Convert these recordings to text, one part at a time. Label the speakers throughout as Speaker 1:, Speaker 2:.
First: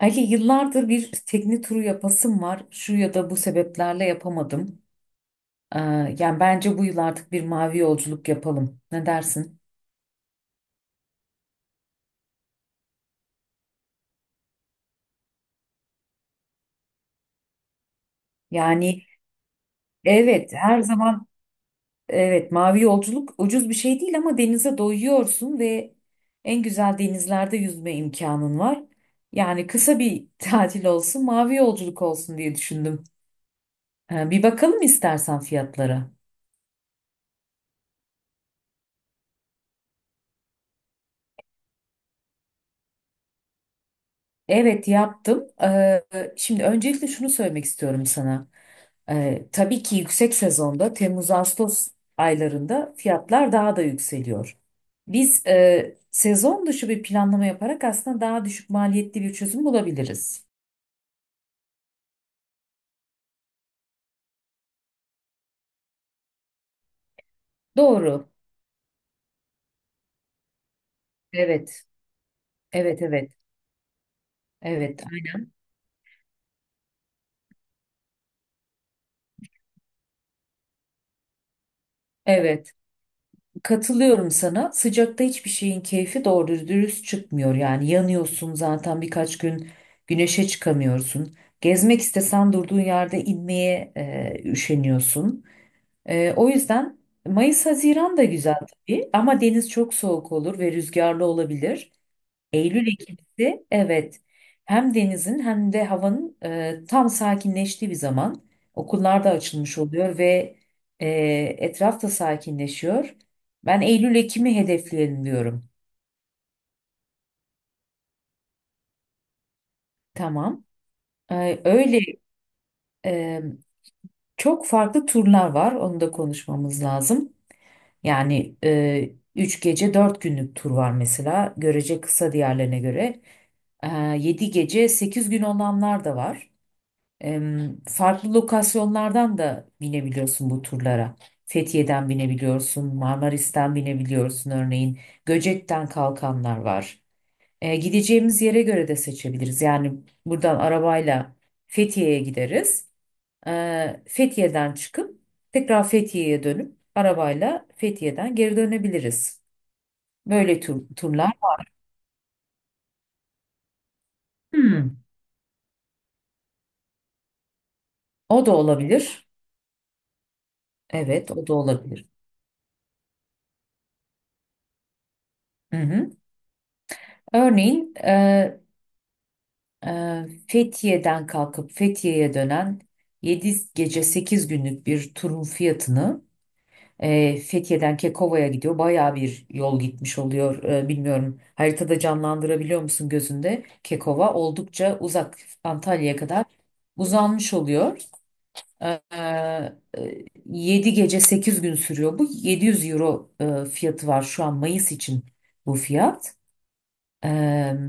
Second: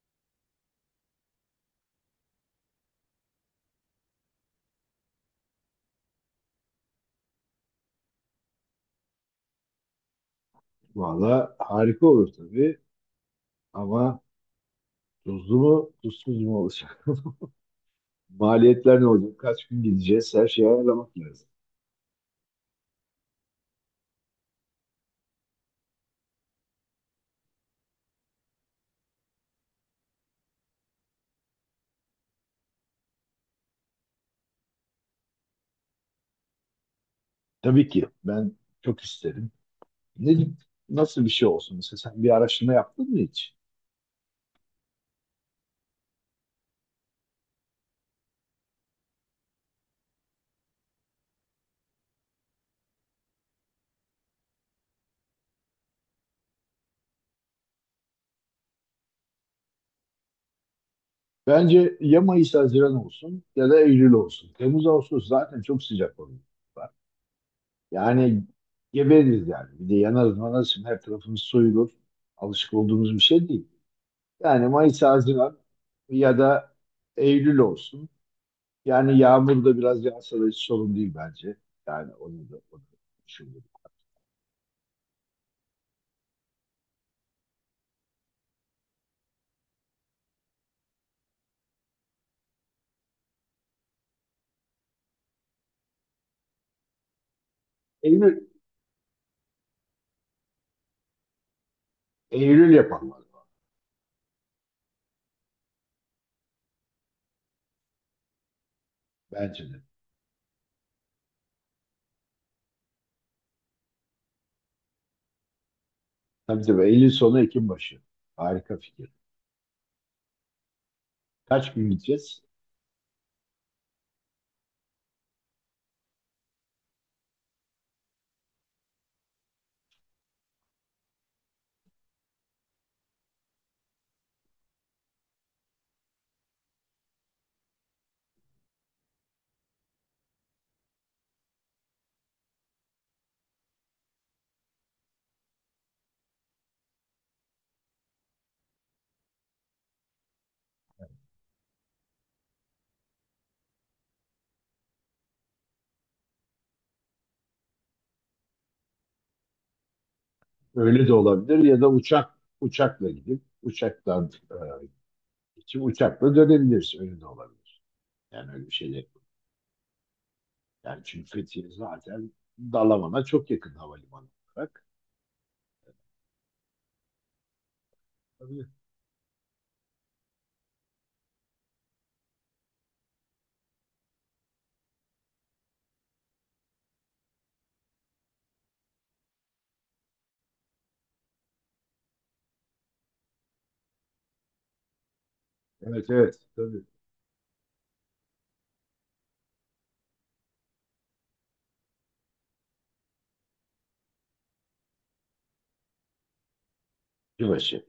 Speaker 1: Ali yıllardır bir tekne turu yapasım var. Şu ya da bu sebeplerle yapamadım. Ee, yani bence bu yıl artık bir mavi yolculuk yapalım. Ne dersin?
Speaker 2: Valla harika olur tabii ama tuzlu mu tuzsuz mu olacak? Maliyetler
Speaker 1: Yani,
Speaker 2: ne olacak? Kaç gün gideceğiz? Her
Speaker 1: evet,
Speaker 2: şeyi
Speaker 1: her
Speaker 2: ayarlamak
Speaker 1: zaman,
Speaker 2: lazım.
Speaker 1: evet, mavi yolculuk ucuz bir şey değil ama denize doyuyorsun ve en güzel denizlerde yüzme imkanın var. Yani kısa bir tatil olsun, mavi yolculuk olsun diye düşündüm. Bir bakalım istersen fiyatlara.
Speaker 2: Tabii ki ben çok isterim. Ne, Nasıl bir şey olsun? Mesela sen bir araştırma yaptın mı hiç?
Speaker 1: Evet, yaptım. Şimdi öncelikle şunu söylemek istiyorum sana. Tabii ki yüksek sezonda Temmuz-Ağustos aylarında fiyatlar daha da yükseliyor. Biz sezon dışı bir planlama yaparak aslında daha düşük maliyetli bir çözüm bulabiliriz.
Speaker 2: Bence ya Mayıs Haziran olsun ya da Eylül olsun. Temmuz Ağustos zaten çok sıcak oluyor.
Speaker 1: Doğru.
Speaker 2: Yani gebeririz yani. Bir de yanarız manarız. Şimdi her tarafımız
Speaker 1: Evet.
Speaker 2: soyulur. Alışık
Speaker 1: Evet,
Speaker 2: olduğumuz bir
Speaker 1: evet.
Speaker 2: şey değil. Yani Mayıs
Speaker 1: Evet.
Speaker 2: Haziran ya da Eylül olsun. Yani yağmur da biraz yağsa da hiç sorun değil bence. Yani onu da,
Speaker 1: Evet.
Speaker 2: onu da düşündüm.
Speaker 1: Katılıyorum sana. Sıcakta hiçbir şeyin keyfi doğru dürüst çıkmıyor. Yani yanıyorsun zaten birkaç gün güneşe çıkamıyorsun. Gezmek istesen durduğun yerde inmeye üşeniyorsun. O yüzden Mayıs-Haziran da
Speaker 2: Eylül,
Speaker 1: güzel tabii ama deniz çok soğuk olur ve rüzgarlı olabilir.
Speaker 2: Eylül yapalım o zaman.
Speaker 1: Eylül-Ekim'si, evet, hem denizin hem de havanın tam sakinleştiği bir zaman. Okullar da
Speaker 2: Bence
Speaker 1: açılmış
Speaker 2: de.
Speaker 1: oluyor ve e, etraf da sakinleşiyor. Ben Eylül-Ekim'i hedefleyelim diyorum.
Speaker 2: Tabii tabii, Eylül sonu Ekim başı. Harika fikir.
Speaker 1: Tamam. Ee,
Speaker 2: Kaç gün
Speaker 1: öyle
Speaker 2: gideceğiz?
Speaker 1: e, çok farklı turlar var, onu da konuşmamız lazım. Yani 3 gece 4 günlük tur var mesela. Görece kısa diğerlerine göre. E, 7 gece 8 gün olanlar da var. E, farklı lokasyonlardan da binebiliyorsun bu turlara. Fethiye'den binebiliyorsun, Marmaris'ten binebiliyorsun örneğin. Göcek'ten kalkanlar var. Gideceğimiz yere göre de seçebiliriz. Yani buradan arabayla Fethiye'ye gideriz. Fethiye'den çıkıp tekrar Fethiye'ye dönüp arabayla Fethiye'den geri dönebiliriz. Böyle
Speaker 2: Öyle de
Speaker 1: turlar.
Speaker 2: olabilir, ya da uçakla gidip uçaktan
Speaker 1: Hmm,
Speaker 2: geçip uçakla dönebiliriz. Öyle de olabilir.
Speaker 1: o
Speaker 2: Yani
Speaker 1: da
Speaker 2: öyle bir şey de.
Speaker 1: olabilir.
Speaker 2: Yani çünkü
Speaker 1: Evet, o da
Speaker 2: Fethiye
Speaker 1: olabilir.
Speaker 2: zaten Dalaman'a çok yakın havalimanı olarak.
Speaker 1: Hı hı. Örneğin
Speaker 2: Tabii.
Speaker 1: Fethiye'den kalkıp Fethiye'ye dönen 7 gece 8 günlük bir turun fiyatını. Fethiye'den Kekova'ya gidiyor. Bayağı bir yol gitmiş oluyor. Bilmiyorum haritada canlandırabiliyor musun gözünde? Kekova oldukça uzak,
Speaker 2: Evet
Speaker 1: Antalya'ya
Speaker 2: evet
Speaker 1: kadar
Speaker 2: tabii.
Speaker 1: uzanmış oluyor. 7 gece 8 gün sürüyor. Bu 700 euro fiyatı var şu an Mayıs için bu fiyat. E,
Speaker 2: Yılbaşı.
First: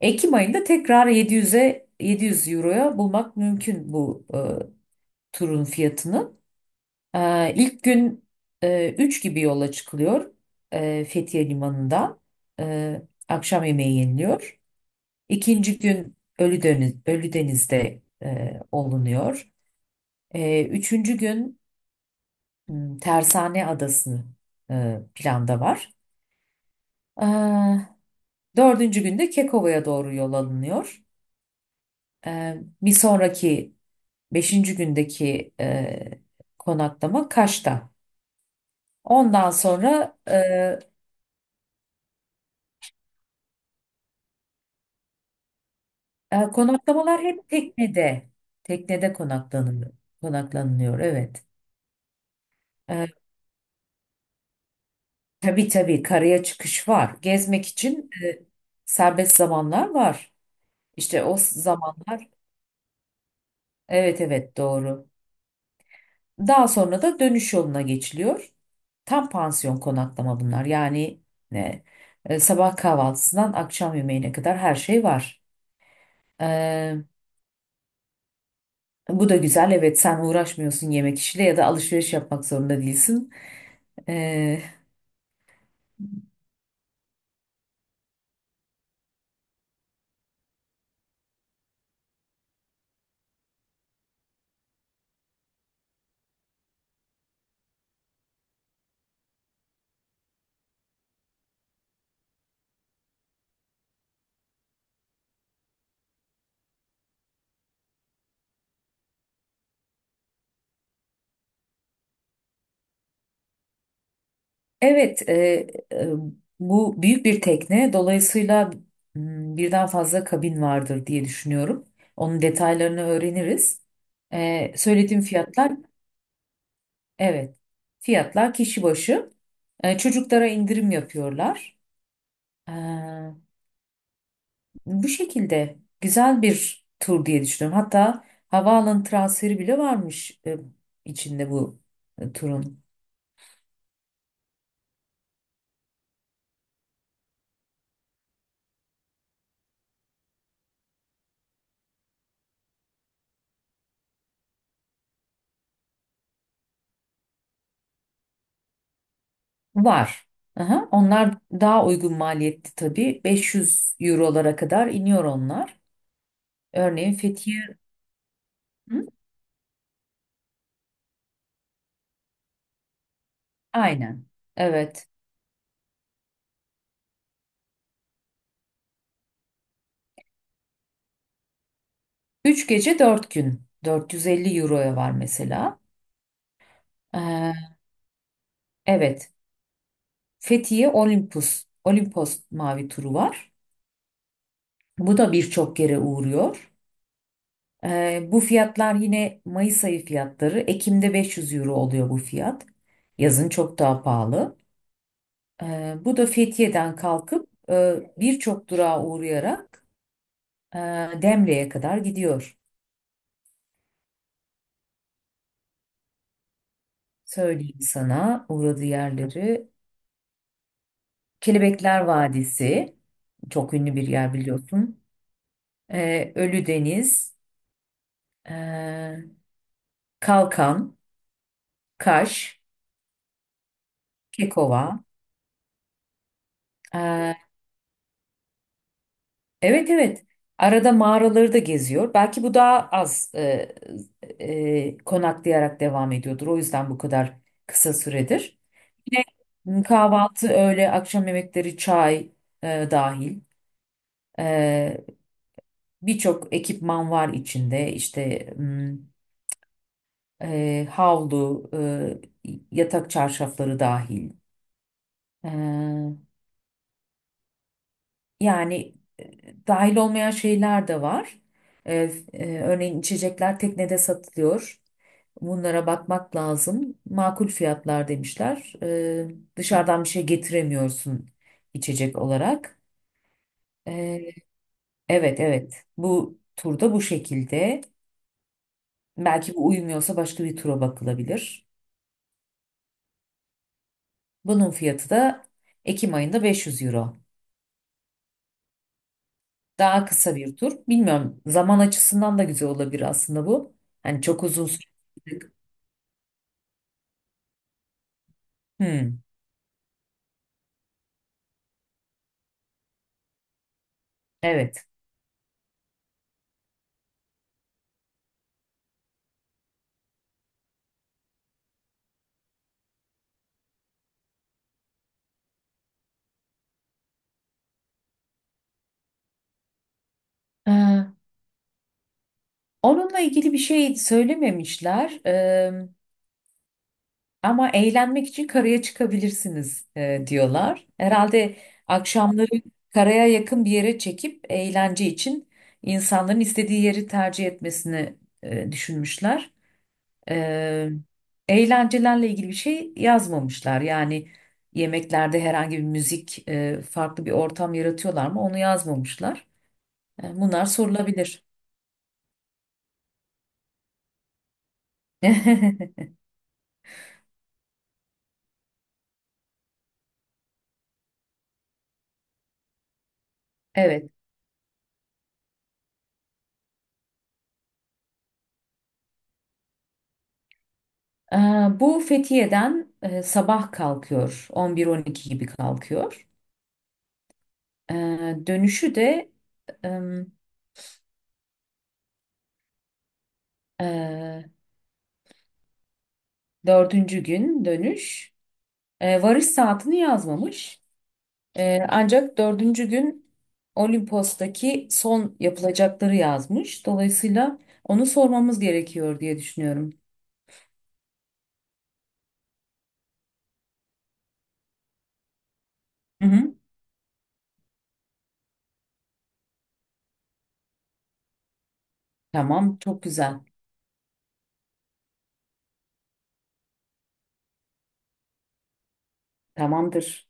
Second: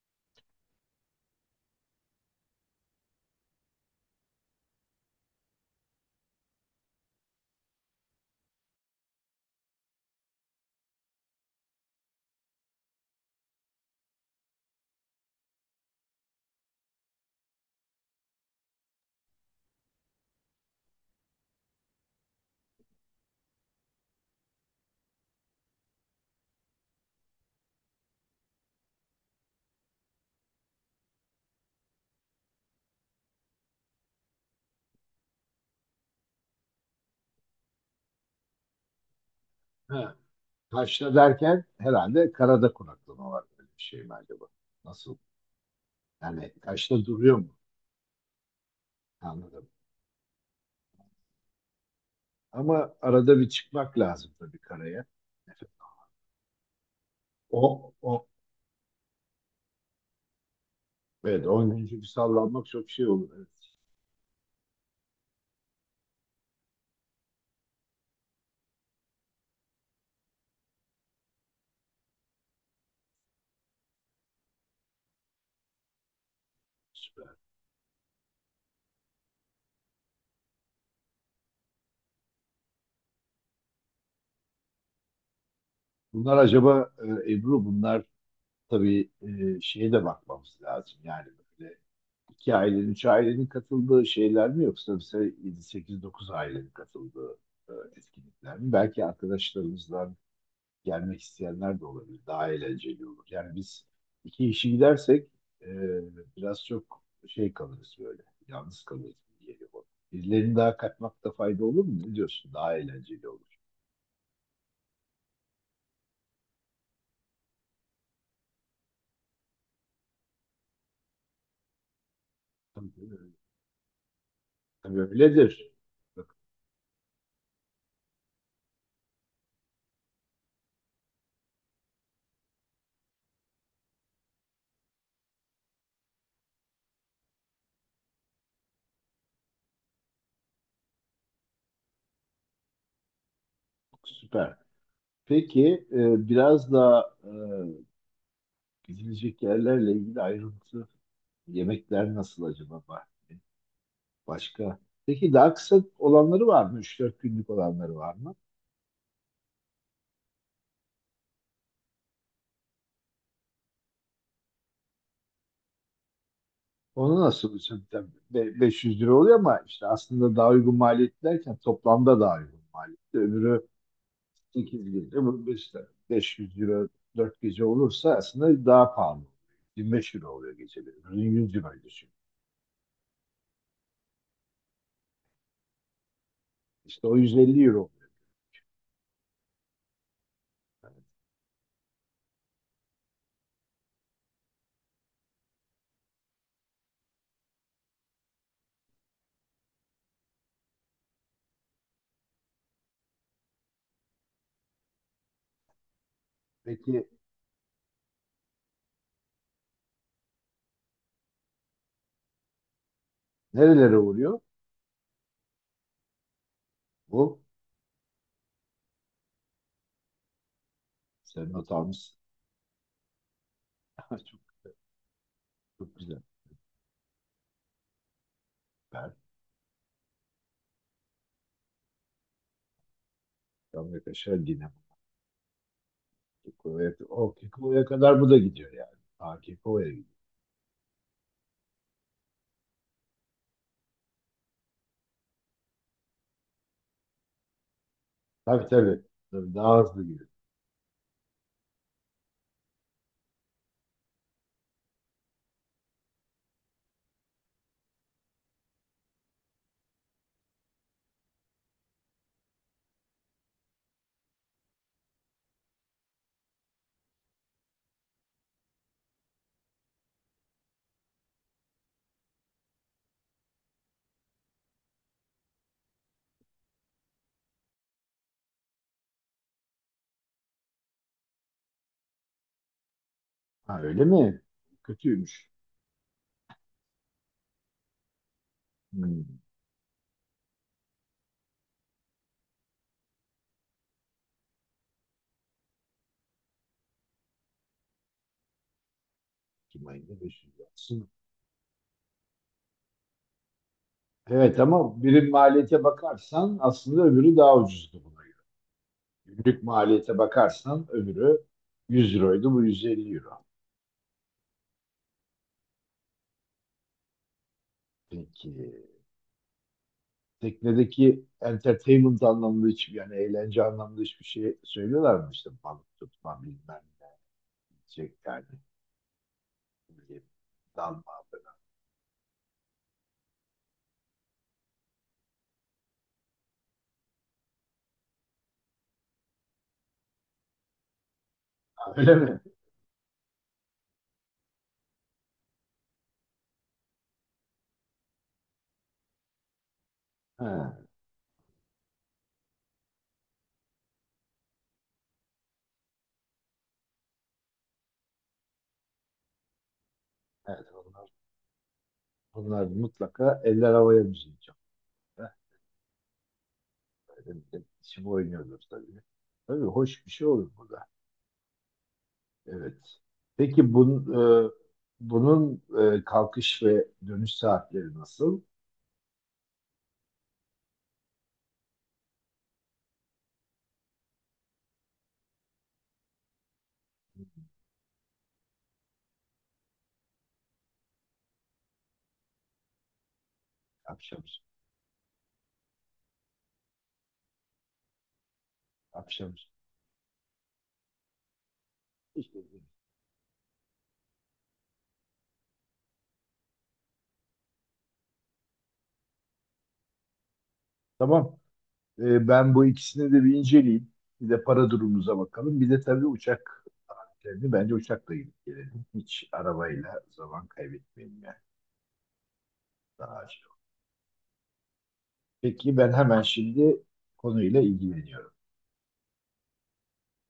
Speaker 1: Ekim ayında tekrar 700 euroya bulmak mümkün bu turun fiyatını. İlk gün 3 gibi yola çıkılıyor Fethiye Limanı'ndan. E, akşam yemeği yeniliyor. İkinci gün Ölüdeniz'de olunuyor. Üçüncü gün Tersane Adası'nı planda var. E, dördüncü günde Kekova'ya doğru yol alınıyor. E, bir sonraki beşinci gündeki konaklama Kaş'ta. Ondan sonra
Speaker 2: Ha. Taşra derken herhalde karada konaklama var, böyle bir şey mi acaba? Nasıl? Yani taşta
Speaker 1: Konaklamalar
Speaker 2: duruyor mu?
Speaker 1: hep teknede. Teknede
Speaker 2: Anladım.
Speaker 1: konaklanılıyor. Konaklanılıyor, evet.
Speaker 2: Ama
Speaker 1: E,
Speaker 2: arada bir çıkmak lazım tabii karaya.
Speaker 1: tabii tabii, karaya çıkış var. Gezmek
Speaker 2: O,
Speaker 1: için
Speaker 2: o,
Speaker 1: serbest zamanlar var. İşte o
Speaker 2: evet, 10 gün, çünkü
Speaker 1: zamanlar,
Speaker 2: sallanmak çok şey olur. Evet,
Speaker 1: evet, evet, doğru. Daha sonra da dönüş yoluna geçiliyor. Tam pansiyon konaklama bunlar. Yani e, sabah kahvaltısından akşam yemeğine kadar her şey var. E,
Speaker 2: süper.
Speaker 1: bu da güzel. Evet, sen uğraşmıyorsun yemek işiyle ya da alışveriş yapmak zorunda değilsin. E,
Speaker 2: Bunlar acaba, Ebru, bunlar tabii, şeye de bakmamız lazım. Yani böyle iki ailenin, üç ailenin katıldığı şeyler mi, yoksa mesela 7, 8, 9 ailenin katıldığı etkinlikler mi? Belki arkadaşlarımızla gelmek isteyenler de olabilir. Daha eğlenceli olur. Yani biz iki kişi gidersek e, biraz çok şey kalırız böyle. Yalnız kalırız gibi geliyor bana. Birilerini daha katmakta fayda olur mu? Ne diyorsun? Daha eğlenceli olur.
Speaker 1: Evet, e, bu büyük bir tekne. Dolayısıyla birden fazla kabin vardır diye düşünüyorum. Onun
Speaker 2: Tabii,
Speaker 1: detaylarını
Speaker 2: tabii,
Speaker 1: öğreniriz. E,
Speaker 2: tabii
Speaker 1: söylediğim
Speaker 2: öyledir.
Speaker 1: fiyatlar,
Speaker 2: Bak,
Speaker 1: evet, fiyatlar kişi başı. Çocuklara indirim yapıyorlar. E, bu şekilde güzel bir tur diye düşünüyorum. Hatta havaalanı transferi bile varmış içinde bu turun.
Speaker 2: süper. Peki, biraz daha gidilecek yerlerle ilgili ayrıntı, yemekler nasıl acaba? Başka? Peki daha kısa olanları var mı? Üç dört günlük olanları var mı?
Speaker 1: Var. Aha, onlar daha uygun maliyetli tabii. 500 eurolara kadar iniyor onlar. Örneğin
Speaker 2: Onu nasıl
Speaker 1: Fethiye.
Speaker 2: hocam? Tabii be- 500
Speaker 1: Hı?
Speaker 2: lira oluyor ama işte aslında daha uygun maliyet derken toplamda daha uygun maliyet. Öbürü
Speaker 1: Aynen.
Speaker 2: 8
Speaker 1: Evet.
Speaker 2: gece, bu işte 500 euro, 4 gece olursa aslında daha pahalı. 25 euro oluyor geceleri. Öbürünün 100 euro düşün.
Speaker 1: 3 gece 4 gün. 450 euroya var mesela.
Speaker 2: İşte o
Speaker 1: Ee,
Speaker 2: 150 euro oluyor.
Speaker 1: evet. Fethiye
Speaker 2: Yani.
Speaker 1: Olympus. Olimpos mavi turu var. Bu da birçok yere uğruyor. Bu fiyatlar yine Mayıs ayı fiyatları. Ekim'de 500 euro oluyor bu fiyat. Yazın çok daha pahalı. Bu da Fethiye'den
Speaker 2: Peki
Speaker 1: kalkıp birçok durağa uğrayarak e, Demre'ye kadar gidiyor.
Speaker 2: nerelere uğruyor? Bu
Speaker 1: Söyleyeyim sana uğradığı yerleri.
Speaker 2: senin
Speaker 1: Kelebekler
Speaker 2: hatamız.
Speaker 1: Vadisi, çok ünlü bir yer
Speaker 2: Çok,
Speaker 1: biliyorsun.
Speaker 2: çok güzel.
Speaker 1: Ölüdeniz,
Speaker 2: Ben
Speaker 1: e, Kalkan, Kaş,
Speaker 2: Amerika aşağı Dinamo.
Speaker 1: Kekova,
Speaker 2: Kekko'ya- o
Speaker 1: e,
Speaker 2: Kekko'ya kadar bu da gidiyor yani. Daha Kekko'ya
Speaker 1: evet,
Speaker 2: gidiyor.
Speaker 1: evet. Arada mağaraları da geziyor. Belki bu daha az konaklayarak devam ediyordur. O yüzden bu kadar kısa süredir.
Speaker 2: Tabii tabii.
Speaker 1: Yine
Speaker 2: Tabii daha hızlı gidiyor.
Speaker 1: kahvaltı, öğle, akşam yemekleri, çay dahil. E, birçok ekipman var içinde. İşte havlu, yatak çarşafları dahil. E, Yani dahil olmayan şeyler de var. E, örneğin içecekler teknede satılıyor. Bunlara bakmak lazım. Makul fiyatlar demişler. Dışarıdan bir şey getiremiyorsun içecek olarak.
Speaker 2: Ha, öyle
Speaker 1: E,
Speaker 2: mi?
Speaker 1: evet,
Speaker 2: Kötüymüş.
Speaker 1: evet, bu turda bu şekilde.
Speaker 2: Hmm.
Speaker 1: Belki bu uyumuyorsa başka bir tura bakılabilir. Bunun fiyatı da Ekim ayında 500 euro.
Speaker 2: Ekim
Speaker 1: Daha
Speaker 2: ayında
Speaker 1: kısa
Speaker 2: 500
Speaker 1: bir
Speaker 2: lira.
Speaker 1: tur.
Speaker 2: Aslında
Speaker 1: Bilmiyorum zaman açısından da güzel olabilir aslında bu. Hani çok
Speaker 2: evet,
Speaker 1: uzun süre.
Speaker 2: ama birim maliyete bakarsan aslında öbürü daha ucuzdu buna göre.
Speaker 1: Hmm,
Speaker 2: Günlük maliyete bakarsan öbürü 100 euroydu, bu 150 euro.
Speaker 1: evet.
Speaker 2: Peki teknedeki entertainment anlamında hiçbir, yani eğlence anlamında hiçbir şey söylüyorlar mı? İşte balık tutma bilmem ne şey yani, ne bileyim,
Speaker 1: Ee,
Speaker 2: dalma falan.
Speaker 1: onunla ilgili bir şey söylememişler. Ama eğlenmek için karaya çıkabilirsiniz diyorlar. Herhalde
Speaker 2: Öyle mi?
Speaker 1: akşamları karaya yakın bir yere çekip eğlence için insanların istediği yeri tercih etmesini düşünmüşler.
Speaker 2: Ha,
Speaker 1: Ee, eğlencelerle ilgili bir şey yazmamışlar. Yani yemeklerde herhangi bir müzik, farklı bir ortam yaratıyorlar mı? Onu yazmamışlar. E,
Speaker 2: evet,
Speaker 1: bunlar
Speaker 2: bunlar
Speaker 1: sorulabilir.
Speaker 2: onlar mutlaka eller havaya müziği çalıyor. Şimdi oynuyoruz tabii. Tabii hoş bir şey olur bu da. Evet. Peki
Speaker 1: Evet.
Speaker 2: bunun, bunun kalkış ve dönüş saatleri nasıl?
Speaker 1: Ee, bu Fethiye'den sabah kalkıyor. 11-12 gibi kalkıyor. Ee, dönüşü de em,
Speaker 2: Akşam,
Speaker 1: e, dördüncü gün dönüş. Ee,
Speaker 2: akşam.
Speaker 1: varış saatini yazmamış. Ancak
Speaker 2: İşte.
Speaker 1: dördüncü gün Olimpos'taki son yapılacakları yazmış. Dolayısıyla onu sormamız gerekiyor diye düşünüyorum.
Speaker 2: Tamam. E, ben bu ikisini de bir inceleyeyim. Bir de para durumumuza bakalım. Bir de tabii
Speaker 1: Hı hı.
Speaker 2: uçak. Yani bence uçakla gidip gelelim. Hiç arabayla zaman kaybetmeyelim yani.
Speaker 1: Tamam, çok
Speaker 2: Daha
Speaker 1: güzel.
Speaker 2: acil. Peki ben hemen şimdi konuyla ilgileniyorum.
Speaker 1: Tamamdır.